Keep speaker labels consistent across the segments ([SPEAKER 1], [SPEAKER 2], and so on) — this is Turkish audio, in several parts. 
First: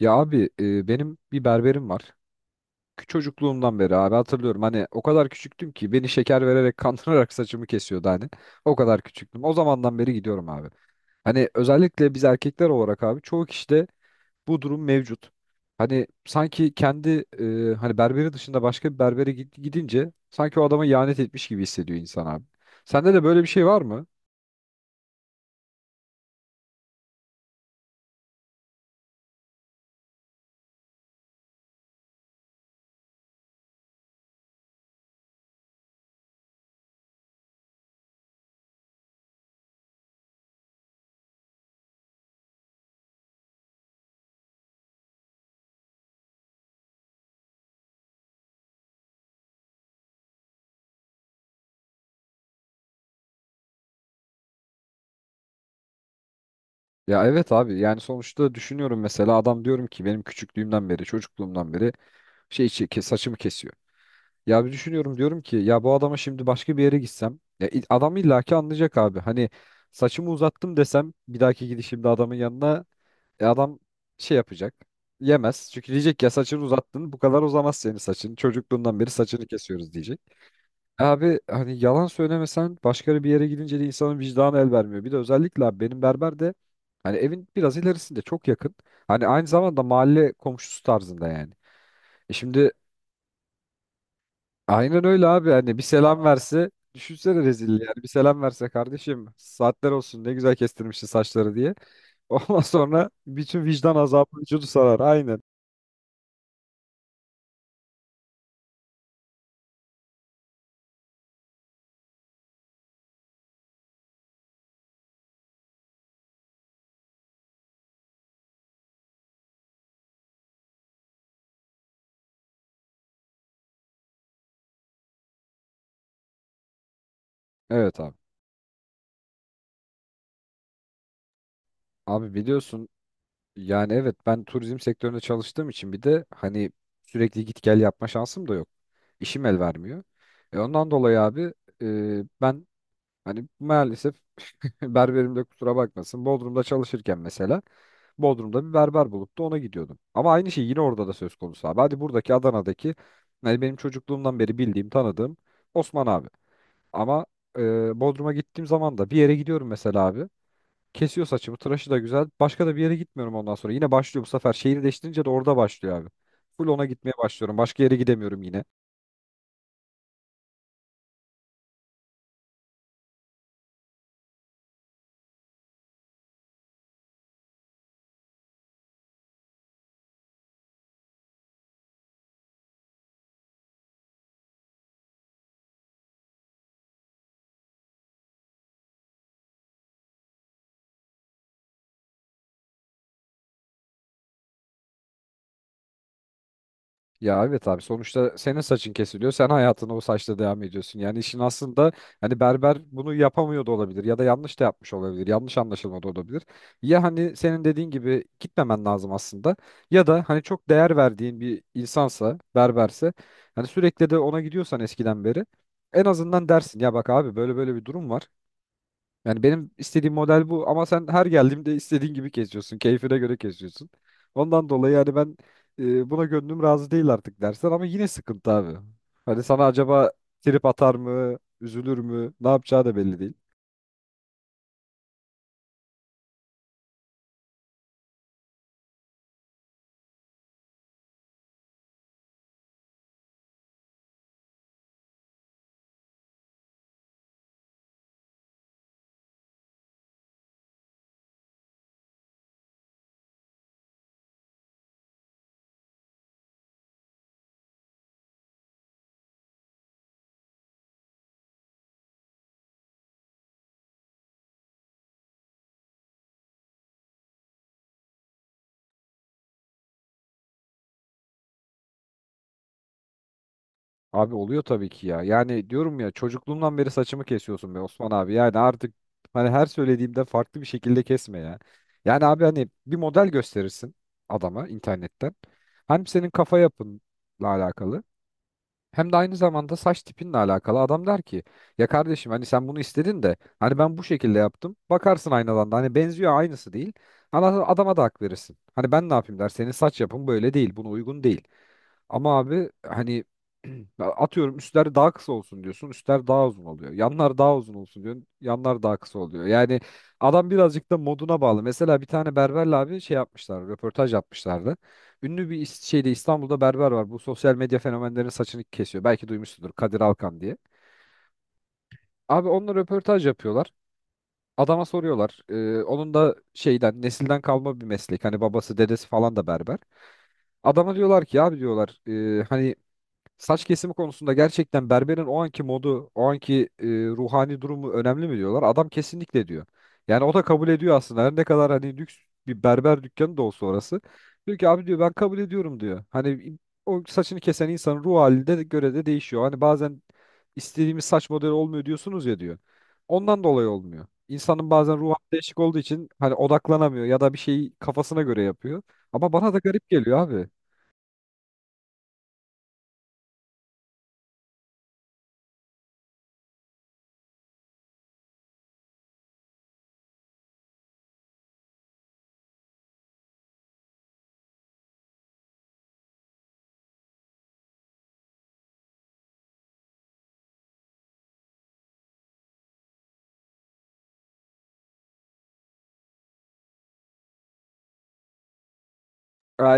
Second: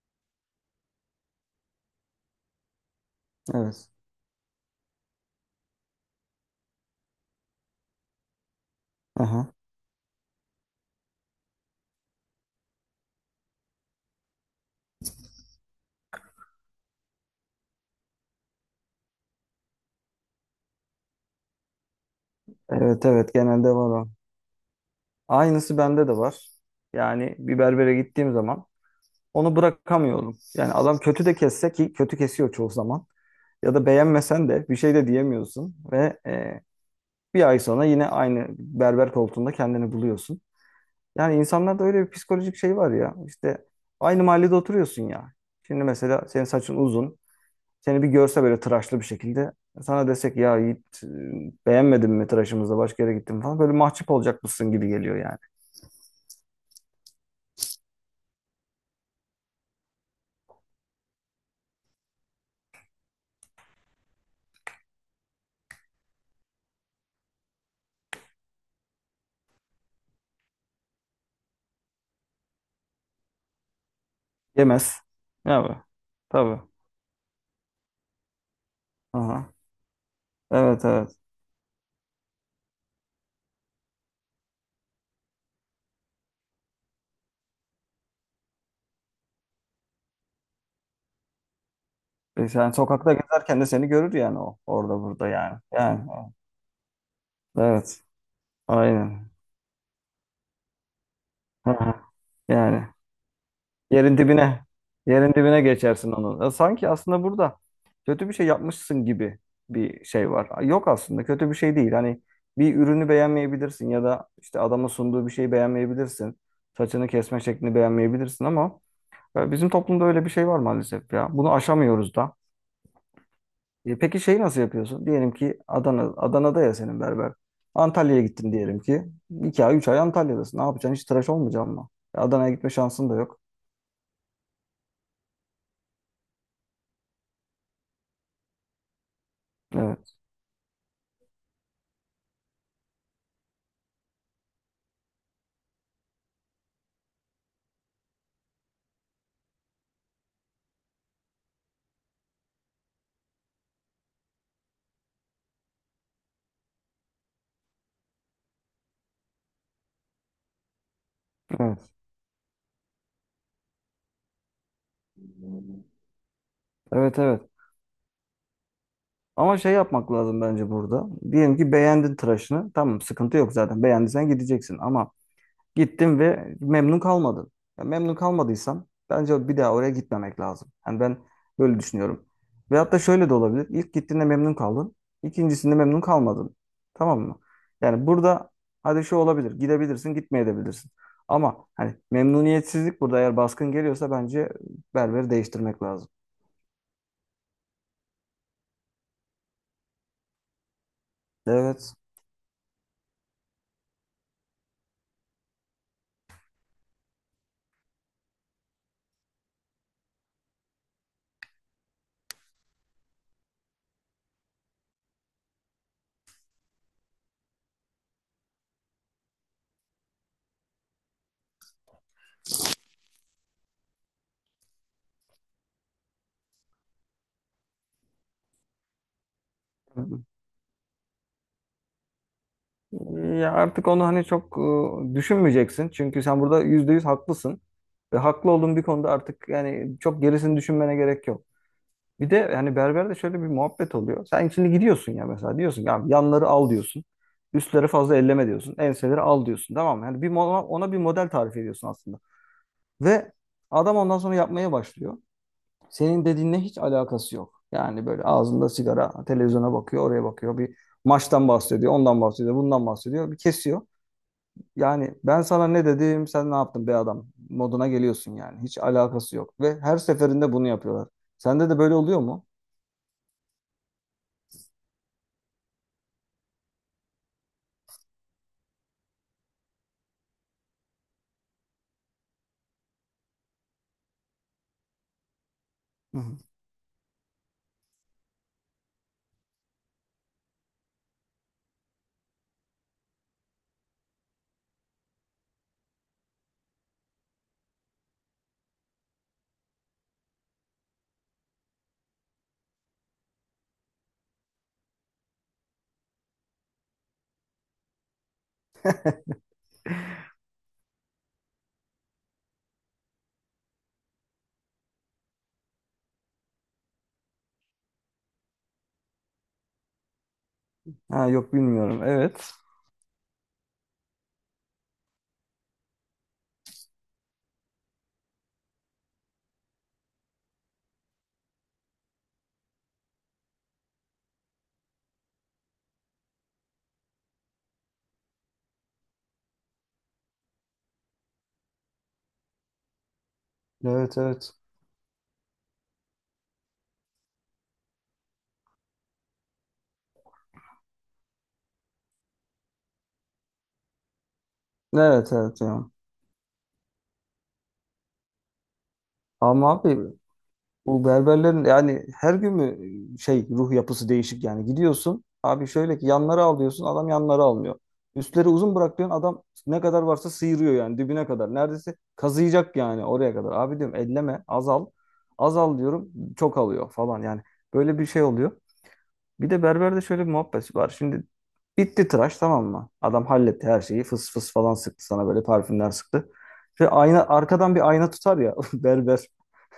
[SPEAKER 1] Ya abi benim bir berberim var. Çocukluğumdan
[SPEAKER 2] Evet.
[SPEAKER 1] beri abi hatırlıyorum. Hani o kadar küçüktüm ki beni şeker vererek kandırarak saçımı kesiyordu hani. O kadar küçüktüm.
[SPEAKER 2] Aha.
[SPEAKER 1] O zamandan beri gidiyorum abi. Hani özellikle biz erkekler olarak abi çoğu kişide bu durum mevcut. Hani sanki kendi hani berberi dışında başka bir berbere gidince sanki o adama ihanet etmiş gibi hissediyor insan abi.
[SPEAKER 2] Evet
[SPEAKER 1] Sende de
[SPEAKER 2] evet
[SPEAKER 1] böyle bir şey
[SPEAKER 2] genelde
[SPEAKER 1] var
[SPEAKER 2] var
[SPEAKER 1] mı?
[SPEAKER 2] o. Aynısı bende de var. Yani bir berbere gittiğim zaman onu bırakamıyorum. Yani adam kötü de kesse ki kötü kesiyor çoğu zaman. Ya da beğenmesen de bir şey de diyemiyorsun. Ve bir ay sonra yine aynı berber koltuğunda kendini buluyorsun. Yani insanlarda öyle bir psikolojik şey var ya. İşte aynı mahallede oturuyorsun ya. Şimdi mesela senin saçın uzun. Seni bir görse böyle tıraşlı bir şekilde sana desek ya Yiğit beğenmedin mi tıraşımızda başka yere gittin mi falan böyle mahcup olacak mısın gibi geliyor yani.
[SPEAKER 1] Ya evet abi yani sonuçta düşünüyorum mesela adam diyorum ki benim küçüklüğümden beri çocukluğumdan beri saçımı kesiyor. Ya bir düşünüyorum diyorum ki ya bu adama şimdi başka bir yere gitsem ya adam illaki anlayacak abi. Hani saçımı uzattım desem bir dahaki gidişimde adamın yanına adam şey yapacak.
[SPEAKER 2] Yemez.
[SPEAKER 1] Yemez.
[SPEAKER 2] Evet.
[SPEAKER 1] Çünkü diyecek ya
[SPEAKER 2] Tabii.
[SPEAKER 1] saçını uzattın bu kadar uzamaz senin saçın. Çocukluğundan beri saçını
[SPEAKER 2] Aha.
[SPEAKER 1] kesiyoruz diyecek.
[SPEAKER 2] Evet evet.
[SPEAKER 1] Abi hani yalan söylemesen başka bir yere gidince de insanın vicdanı el vermiyor. Bir de özellikle abi benim berber de hani evin biraz ilerisinde çok yakın. Hani aynı zamanda mahalle komşusu tarzında yani. E
[SPEAKER 2] E,
[SPEAKER 1] şimdi.
[SPEAKER 2] sen sokakta gezerken de seni görür yani o. Orada
[SPEAKER 1] Aynen öyle
[SPEAKER 2] burada
[SPEAKER 1] abi
[SPEAKER 2] yani.
[SPEAKER 1] hani bir
[SPEAKER 2] Yani.
[SPEAKER 1] selam verse düşünsene rezilliği yani
[SPEAKER 2] Evet.
[SPEAKER 1] bir selam verse kardeşim
[SPEAKER 2] Aynen.
[SPEAKER 1] saatler olsun ne güzel kestirmişsin saçları diye.
[SPEAKER 2] Aha.
[SPEAKER 1] Ondan
[SPEAKER 2] Yani.
[SPEAKER 1] sonra bütün vicdan
[SPEAKER 2] Yerin
[SPEAKER 1] azabı
[SPEAKER 2] dibine,
[SPEAKER 1] vücudu sarar
[SPEAKER 2] yerin
[SPEAKER 1] aynen.
[SPEAKER 2] dibine geçersin onu. Ya sanki aslında burada kötü bir şey yapmışsın gibi bir şey var. Yok aslında kötü bir şey değil. Hani bir ürünü beğenmeyebilirsin ya da işte adamın sunduğu bir şeyi beğenmeyebilirsin. Saçını kesme şeklini beğenmeyebilirsin ama bizim toplumda öyle bir şey var maalesef ya. Bunu aşamıyoruz da. E, peki şeyi nasıl yapıyorsun? Diyelim ki Adana'da ya senin berber.
[SPEAKER 1] Evet abi.
[SPEAKER 2] Antalya'ya gittin diyelim ki. 2 ay 3 ay Antalya'dasın. Ne yapacaksın? Hiç tıraş olmayacaksın mı? E,
[SPEAKER 1] Abi
[SPEAKER 2] Adana'ya gitme
[SPEAKER 1] biliyorsun
[SPEAKER 2] şansın da yok.
[SPEAKER 1] yani evet ben turizm sektöründe çalıştığım için bir de hani sürekli git gel yapma şansım da yok. İşim el vermiyor.
[SPEAKER 2] Evet.
[SPEAKER 1] E ondan dolayı abi ben hani maalesef berberim de kusura bakmasın Bodrum'da çalışırken mesela Bodrum'da bir berber bulup da ona gidiyordum. Ama aynı şey yine orada da söz konusu abi. Hadi buradaki Adana'daki yani benim çocukluğumdan beri bildiğim, tanıdığım Osman abi. Ama Bodrum'a gittiğim zaman da bir yere gidiyorum mesela abi. Kesiyor saçımı,
[SPEAKER 2] Evet.
[SPEAKER 1] tıraşı da güzel. Başka da bir yere gitmiyorum ondan sonra. Yine başlıyor bu sefer. Şehir değiştirince de orada başlıyor abi. Full ona gitmeye
[SPEAKER 2] Evet evet.
[SPEAKER 1] başlıyorum. Başka yere gidemiyorum yine.
[SPEAKER 2] Ama şey yapmak lazım bence burada. Diyelim ki beğendin tıraşını. Tamam, sıkıntı yok zaten. Beğendiysen gideceksin. Ama gittin ve memnun kalmadın. Ya memnun kalmadıysan bence bir daha oraya gitmemek lazım. Yani ben böyle düşünüyorum. Ve hatta şöyle de olabilir. İlk gittiğinde memnun kaldın. İkincisinde memnun kalmadın. Tamam mı? Yani burada hadi şu olabilir. Gidebilirsin, gitmeyebilirsin. Ama hani memnuniyetsizlik burada eğer baskın geliyorsa bence berberi değiştirmek lazım.
[SPEAKER 1] Ya evet abi sonuçta senin saçın kesiliyor. Sen hayatına o saçla devam ediyorsun. Yani işin aslında
[SPEAKER 2] Evet.
[SPEAKER 1] hani berber bunu yapamıyor da olabilir ya da yanlış da yapmış olabilir. Yanlış anlaşılma da olabilir. Ya hani senin dediğin gibi gitmemen lazım aslında ya da hani çok değer verdiğin bir insansa, berberse hani sürekli de ona gidiyorsan eskiden beri en azından dersin ya bak abi böyle böyle bir durum var. Yani benim istediğim model bu ama sen her geldiğimde istediğin gibi kesiyorsun. Keyfine göre kesiyorsun. Ondan dolayı yani ben buna gönlüm razı değil artık dersen ama yine sıkıntı abi. Hani sana acaba trip atar mı, üzülür mü, ne yapacağı da belli değil.
[SPEAKER 2] Ya artık onu hani çok düşünmeyeceksin. Çünkü sen burada %100 haklısın. Ve haklı olduğun bir konuda artık yani çok gerisini düşünmene gerek yok. Bir de yani berberde şöyle bir muhabbet oluyor. Sen şimdi gidiyorsun ya mesela diyorsun ki abi yanları al diyorsun. Üstleri fazla elleme diyorsun. Enseleri al diyorsun. Tamam mı? Yani ona bir model tarif ediyorsun aslında. Ve adam ondan sonra yapmaya başlıyor. Senin dediğinle hiç alakası yok. Yani böyle ağzında sigara, televizyona bakıyor, oraya bakıyor. Bir maçtan bahsediyor, ondan bahsediyor, bundan bahsediyor. Bir kesiyor. Yani ben sana ne dedim, sen ne yaptın be adam moduna geliyorsun yani. Hiç alakası yok ve her seferinde bunu yapıyorlar. Sende de böyle oluyor mu?
[SPEAKER 1] Abi oluyor tabii ki ya. Yani diyorum ya çocukluğumdan beri saçımı kesiyorsun be Osman abi. Yani artık hani her söylediğimde farklı bir şekilde kesme ya. Yani abi hani bir model gösterirsin adama internetten. Hem
[SPEAKER 2] Hı
[SPEAKER 1] senin
[SPEAKER 2] hı.
[SPEAKER 1] kafa yapınla alakalı. Hem de aynı zamanda saç tipinle alakalı. Adam der ki ya kardeşim hani sen bunu istedin de hani ben bu şekilde yaptım. Bakarsın aynadan da hani benziyor aynısı değil. Adama da hak verirsin. Hani ben ne yapayım der senin saç yapın böyle değil buna uygun değil. Ama abi hani atıyorum üstler daha kısa olsun diyorsun. Üstler daha uzun oluyor. Yanlar daha uzun olsun diyorsun. Yanlar daha kısa oluyor. Yani adam birazcık da moduna bağlı. Mesela bir tane berberle abi şey yapmışlar. Röportaj yapmışlardı. Ünlü bir şeyde İstanbul'da berber var. Bu sosyal medya fenomenlerinin saçını kesiyor. Belki duymuşsundur Kadir Alkan diye.
[SPEAKER 2] Ha yok bilmiyorum.
[SPEAKER 1] Abi
[SPEAKER 2] Evet.
[SPEAKER 1] onunla röportaj yapıyorlar. Adama soruyorlar. Onun da şeyden nesilden kalma bir meslek. Hani babası dedesi falan da berber. Adama diyorlar ki abi diyorlar hani saç kesimi konusunda gerçekten berberin o anki modu, o anki ruhani durumu önemli mi diyorlar? Adam kesinlikle diyor. Yani o da kabul ediyor aslında. Her ne kadar hani lüks bir berber dükkanı da olsa orası.
[SPEAKER 2] Evet evet.
[SPEAKER 1] Diyor ki abi diyor ben kabul ediyorum diyor. Hani o saçını kesen insanın ruh haline de göre de değişiyor. Hani bazen istediğimiz saç modeli olmuyor diyorsunuz ya diyor. Ondan dolayı olmuyor. İnsanın bazen ruh
[SPEAKER 2] Evet
[SPEAKER 1] hali değişik
[SPEAKER 2] evet
[SPEAKER 1] olduğu
[SPEAKER 2] ya.
[SPEAKER 1] için hani odaklanamıyor ya da bir şeyi kafasına göre yapıyor. Ama bana da
[SPEAKER 2] Ama
[SPEAKER 1] garip
[SPEAKER 2] abi
[SPEAKER 1] geliyor abi.
[SPEAKER 2] bu berberlerin yani her gün mü şey ruh yapısı değişik yani gidiyorsun abi şöyle ki yanları al diyorsun adam yanları almıyor. Üstleri uzun bırak diyorsun adam ne kadar varsa sıyırıyor yani dibine kadar. Neredeyse kazıyacak yani oraya kadar. Abi diyorum elleme azal. Azal diyorum çok alıyor falan yani böyle bir şey oluyor. Bir de berberde şöyle bir muhabbet var. Şimdi bitti tıraş tamam mı? Adam halletti her şeyi fıs fıs falan sıktı sana böyle parfümler sıktı. Ve ayna arkadan bir ayna tutar ya berber.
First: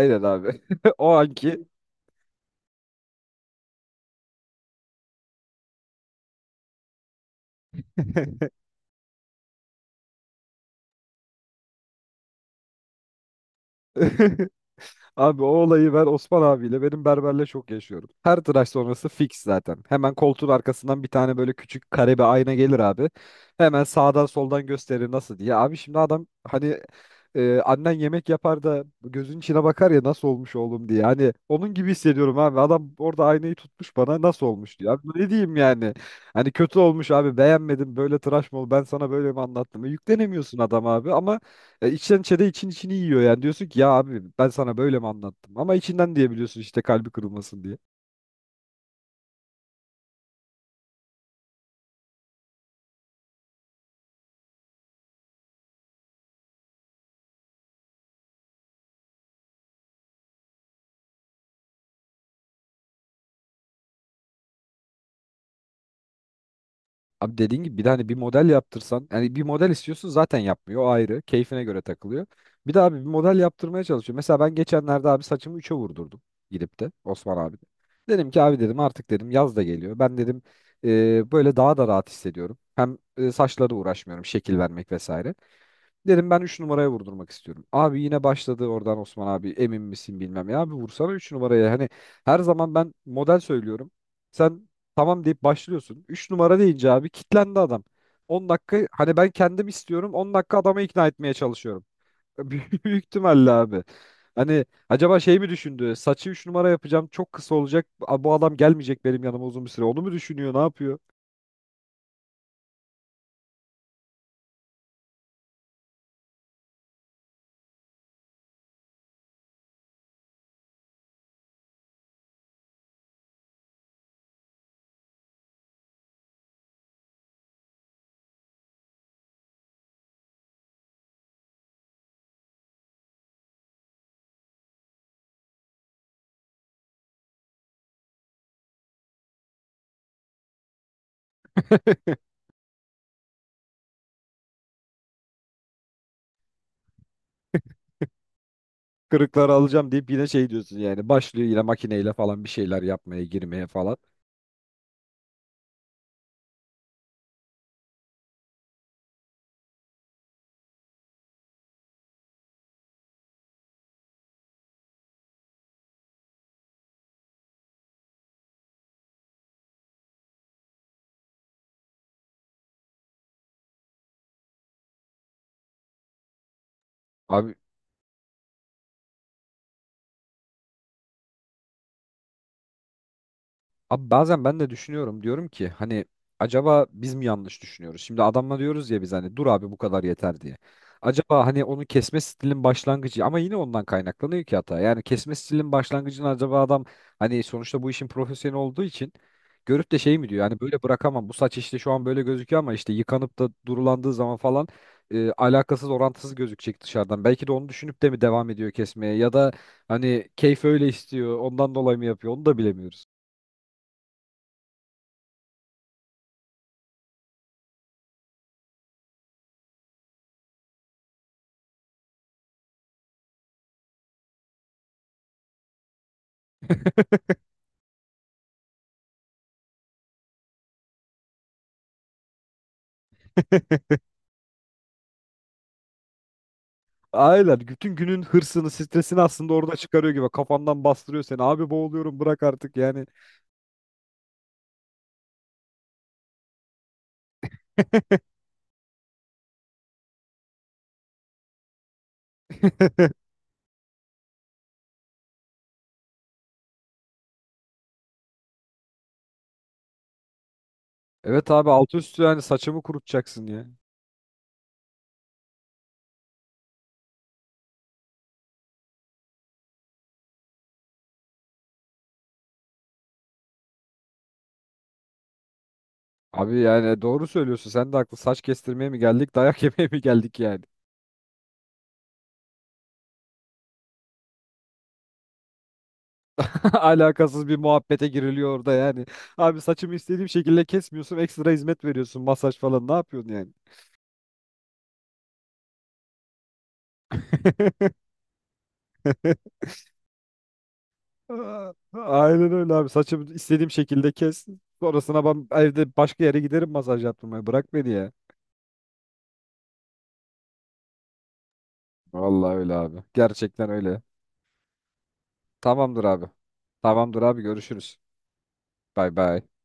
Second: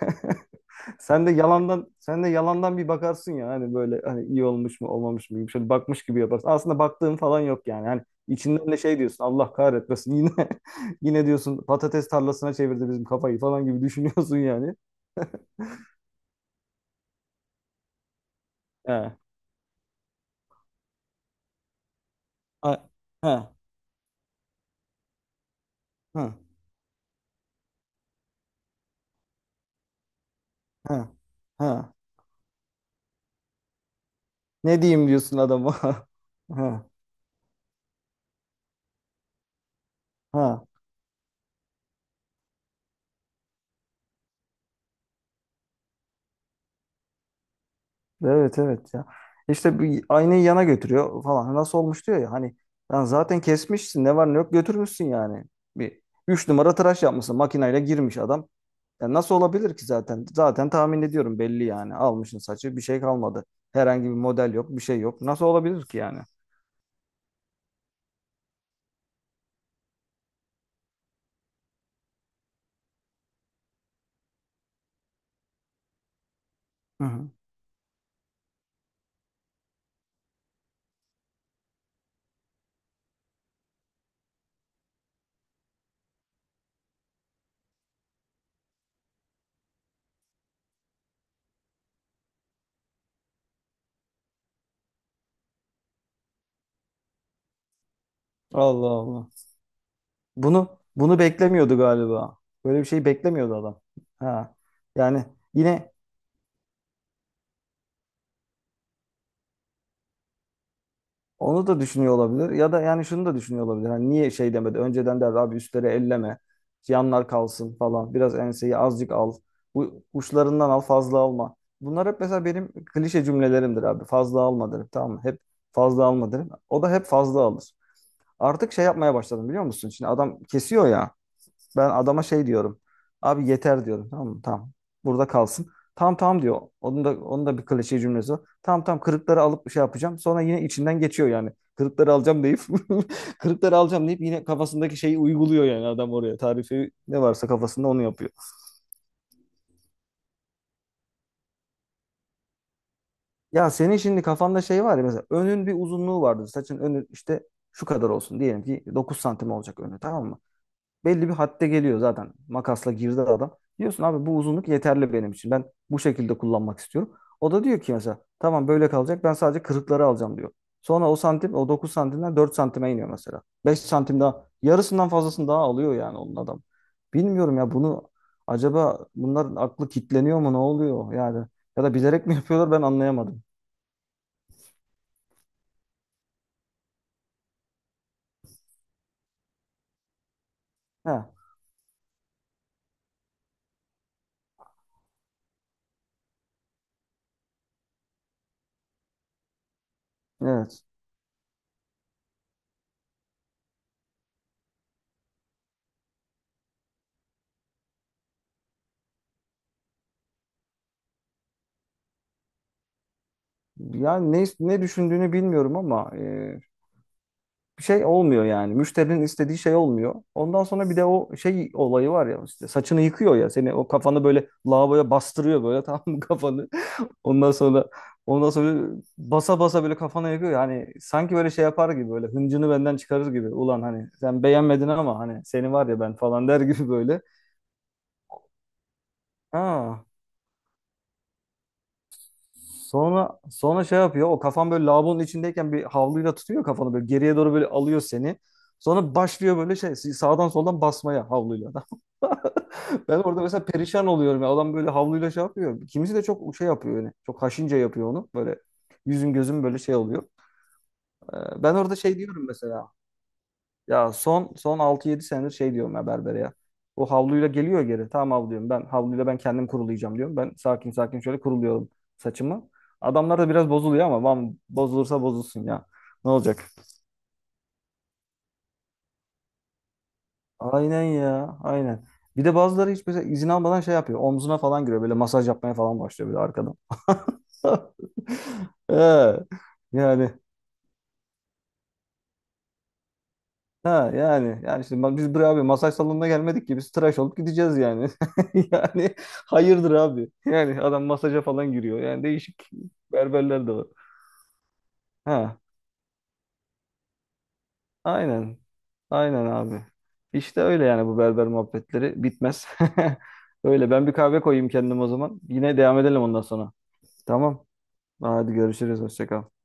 [SPEAKER 1] abi. O
[SPEAKER 2] Sen de
[SPEAKER 1] anki.
[SPEAKER 2] yalandan sen de yalandan bir bakarsın ya hani böyle hani iyi olmuş mu olmamış mı gibi şöyle bakmış gibi yaparsın. Aslında baktığın falan yok yani. Hani içinden de şey diyorsun Allah kahretmesin yine yine diyorsun patates tarlasına çevirdi bizim kafayı falan gibi düşünüyorsun yani.
[SPEAKER 1] Abi o olayı ben Osman abiyle benim berberle çok yaşıyorum. Her tıraş sonrası
[SPEAKER 2] He.
[SPEAKER 1] fix zaten. Hemen koltuğun arkasından bir tane böyle küçük kare bir ayna
[SPEAKER 2] A-
[SPEAKER 1] gelir abi.
[SPEAKER 2] he.
[SPEAKER 1] Hemen sağdan soldan gösterir nasıl diye. Abi şimdi adam
[SPEAKER 2] He.
[SPEAKER 1] hani annen yemek yapar da gözün içine bakar ya nasıl olmuş oğlum
[SPEAKER 2] He.
[SPEAKER 1] diye. Hani onun
[SPEAKER 2] He.
[SPEAKER 1] gibi hissediyorum abi. Adam orada aynayı tutmuş bana nasıl olmuş
[SPEAKER 2] Ne
[SPEAKER 1] diyor.
[SPEAKER 2] diyeyim
[SPEAKER 1] Abi ne
[SPEAKER 2] diyorsun
[SPEAKER 1] diyeyim
[SPEAKER 2] adama.
[SPEAKER 1] yani? Hani kötü
[SPEAKER 2] He.
[SPEAKER 1] olmuş abi beğenmedim böyle tıraş mı oldu ben sana böyle mi anlattım? E, yüklenemiyorsun
[SPEAKER 2] He.
[SPEAKER 1] adam abi ama içten içe de için içini yiyor yani. Diyorsun ki ya abi ben sana böyle mi anlattım? Ama içinden diyebiliyorsun işte kalbi kırılmasın diye.
[SPEAKER 2] Evet evet ya. İşte bir aynayı yana götürüyor falan. Nasıl olmuş diyor ya hani lan zaten kesmişsin ne var ne yok götürmüşsün yani. Bir 3 numara tıraş yapmışsın makineyle girmiş adam. Ya nasıl olabilir ki zaten? Zaten tahmin ediyorum belli yani. Almışsın saçı bir şey kalmadı. Herhangi bir model yok bir şey yok. Nasıl olabilir ki yani?
[SPEAKER 1] Abi dediğin gibi bir de hani bir model yaptırsan yani bir model istiyorsun zaten yapmıyor o ayrı. Keyfine göre takılıyor. Bir de abi bir model yaptırmaya çalışıyor. Mesela ben geçenlerde abi saçımı 3'e vurdurdum gidip de
[SPEAKER 2] Hı hı.
[SPEAKER 1] Osman abi de. Dedim ki abi dedim artık dedim yaz da geliyor. Ben dedim böyle daha da rahat hissediyorum. Hem saçlara uğraşmıyorum şekil vermek vesaire. Derim ben 3 numaraya vurdurmak istiyorum. Abi yine başladı oradan Osman abi emin misin bilmem ya. Abi vursana 3 numaraya. Hani her zaman ben model söylüyorum. Sen tamam deyip başlıyorsun. 3 numara deyince abi kitlendi adam. on
[SPEAKER 2] Allah
[SPEAKER 1] dakika hani
[SPEAKER 2] Allah.
[SPEAKER 1] ben kendim istiyorum 10 dakika
[SPEAKER 2] Bunu
[SPEAKER 1] adamı ikna
[SPEAKER 2] bunu
[SPEAKER 1] etmeye
[SPEAKER 2] beklemiyordu
[SPEAKER 1] çalışıyorum.
[SPEAKER 2] galiba. Böyle bir
[SPEAKER 1] Büyük
[SPEAKER 2] şey
[SPEAKER 1] ihtimalle
[SPEAKER 2] beklemiyordu adam.
[SPEAKER 1] abi.
[SPEAKER 2] Ha.
[SPEAKER 1] Hani acaba
[SPEAKER 2] Yani
[SPEAKER 1] şey mi
[SPEAKER 2] yine
[SPEAKER 1] düşündü? Saçı 3 numara yapacağım çok kısa olacak. Bu adam gelmeyecek benim yanıma uzun bir süre. Onu mu düşünüyor ne yapıyor?
[SPEAKER 2] onu da düşünüyor olabilir. Ya da yani şunu da düşünüyor olabilir. Hani niye şey demedi? Önceden derdi abi üstleri elleme. Yanlar kalsın falan. Biraz enseyi azıcık al. Bu uçlarından al fazla alma. Bunlar hep mesela benim klişe cümlelerimdir abi. Fazla alma derim tamam mı? Hep fazla alma derim. O da hep fazla alır. Artık şey yapmaya başladım biliyor musun? Şimdi adam kesiyor ya. Ben adama şey diyorum. Abi yeter diyorum. Tamam mı? Tamam. Burada kalsın. Tamam tamam diyor. Onun da bir klişe cümlesi var. Tamam tamam kırıkları alıp şey yapacağım. Sonra yine içinden geçiyor yani. Kırıkları alacağım deyip kırıkları alacağım deyip yine kafasındaki şeyi uyguluyor yani adam oraya. Tarifi ne varsa kafasında onu yapıyor.
[SPEAKER 1] Kırıkları alacağım deyip yine şey diyorsun yani başlıyor yine makineyle falan bir şeyler yapmaya girmeye
[SPEAKER 2] Ya senin
[SPEAKER 1] falan.
[SPEAKER 2] şimdi kafanda şey var ya mesela önün bir uzunluğu vardır. Saçın önü işte şu kadar olsun. Diyelim ki 9 santim olacak önü tamam mı? Belli bir hadde geliyor zaten. Makasla girdi adam. Diyorsun abi bu uzunluk yeterli benim için. Ben bu şekilde kullanmak istiyorum. O da diyor ki mesela tamam böyle kalacak. Ben sadece kırıkları alacağım diyor. Sonra o santim o 9 santimden 4 santime iniyor mesela. 5 santim daha yarısından fazlasını daha alıyor yani onun adam.
[SPEAKER 1] Abi
[SPEAKER 2] Bilmiyorum ya bunu acaba bunların aklı kitleniyor mu ne oluyor yani ya da bilerek mi yapıyorlar ben anlayamadım.
[SPEAKER 1] Abi bazen ben de düşünüyorum diyorum ki hani acaba biz mi yanlış düşünüyoruz? Şimdi adamla diyoruz ya biz hani dur abi bu kadar yeter diye.
[SPEAKER 2] He,
[SPEAKER 1] Acaba hani onu kesme stilin başlangıcı ama yine ondan kaynaklanıyor ki hata. Yani kesme stilin başlangıcını acaba adam hani sonuçta bu işin profesyoneli olduğu için görüp de şey mi diyor yani
[SPEAKER 2] evet.
[SPEAKER 1] böyle bırakamam bu saç işte şu an böyle gözüküyor ama işte yıkanıp da durulandığı zaman falan alakasız orantısız gözükecek dışarıdan. Belki de onu düşünüp de mi devam ediyor kesmeye ya da hani keyfi öyle istiyor ondan dolayı mı yapıyor onu da bilemiyoruz.
[SPEAKER 2] Yani ne ne düşündüğünü bilmiyorum ama bir şey olmuyor yani. Müşterinin istediği şey olmuyor. Ondan sonra bir de o şey olayı var ya işte saçını yıkıyor ya seni o kafanı böyle lavaboya bastırıyor böyle tamam mı kafanı. Ondan sonra ondan sonra basa basa böyle kafana yakıyor yani sanki böyle şey yapar gibi böyle hıncını benden çıkarır gibi. Ulan hani sen beğenmedin ama hani seni var ya ben falan der gibi böyle.
[SPEAKER 1] Aynen. Bütün günün hırsını, stresini aslında orada
[SPEAKER 2] Ha.
[SPEAKER 1] çıkarıyor gibi. Kafandan bastırıyor seni. Abi boğuluyorum bırak artık yani.
[SPEAKER 2] Sonra şey yapıyor o kafan böyle lavabonun içindeyken bir havluyla tutuyor kafanı böyle geriye doğru böyle alıyor seni. Sonra başlıyor böyle şey sağdan soldan basmaya havluyla. Ben orada mesela perişan oluyorum. Ya. Adam böyle havluyla şey yapıyor. Kimisi de çok şey yapıyor yani. Çok haşince yapıyor onu. Böyle yüzüm gözüm böyle şey oluyor.
[SPEAKER 1] Evet abi
[SPEAKER 2] Ben orada
[SPEAKER 1] altı
[SPEAKER 2] şey
[SPEAKER 1] üstü yani
[SPEAKER 2] diyorum
[SPEAKER 1] saçımı
[SPEAKER 2] mesela.
[SPEAKER 1] kurutacaksın ya.
[SPEAKER 2] Ya son son 6-7 senedir şey diyorum ya berbere ya. O havluyla geliyor geri. Tamam havluyum. Ben havluyla ben kendim kurulayacağım diyorum. Ben sakin sakin şöyle kuruluyorum saçımı. Adamlar da biraz bozuluyor ama "Vam, bozulursa bozulsun ya. Ne olacak?
[SPEAKER 1] Abi yani doğru söylüyorsun. Sen de haklı. Saç kestirmeye mi geldik, dayak yemeye mi geldik yani?
[SPEAKER 2] Aynen ya. Aynen. Bir de bazıları hiç mesela izin almadan şey yapıyor. Omzuna falan giriyor. Böyle masaj yapmaya falan başlıyor böyle arkadan.
[SPEAKER 1] Alakasız bir muhabbete giriliyor orada yani.
[SPEAKER 2] Ha,
[SPEAKER 1] Abi saçımı istediğim
[SPEAKER 2] yani
[SPEAKER 1] şekilde kesmiyorsun, ekstra hizmet veriyorsun, masaj falan. Ne yapıyorsun yani?
[SPEAKER 2] yani işte bak biz buraya abi masaj salonuna gelmedik ki biz tıraş olup gideceğiz yani. Yani hayırdır abi. Yani adam masaja falan
[SPEAKER 1] Aa,
[SPEAKER 2] giriyor. Yani
[SPEAKER 1] aynen
[SPEAKER 2] değişik
[SPEAKER 1] öyle abi. Saçımı
[SPEAKER 2] berberler
[SPEAKER 1] istediğim
[SPEAKER 2] de var.
[SPEAKER 1] şekilde kes. Sonrasına ben
[SPEAKER 2] Ha
[SPEAKER 1] evde başka yere giderim masaj yaptırmaya. Bırak beni ya.
[SPEAKER 2] aynen. Aynen abi. İşte öyle yani bu berber muhabbetleri
[SPEAKER 1] Vallahi
[SPEAKER 2] bitmez.
[SPEAKER 1] öyle abi. Gerçekten
[SPEAKER 2] Öyle
[SPEAKER 1] öyle.
[SPEAKER 2] ben bir kahve koyayım kendim o zaman. Yine devam
[SPEAKER 1] Tamamdır
[SPEAKER 2] edelim
[SPEAKER 1] abi.
[SPEAKER 2] ondan sonra.
[SPEAKER 1] Tamamdır abi
[SPEAKER 2] Tamam.
[SPEAKER 1] görüşürüz.
[SPEAKER 2] Hadi görüşürüz.
[SPEAKER 1] Bay
[SPEAKER 2] Hoşça
[SPEAKER 1] bay.
[SPEAKER 2] kal.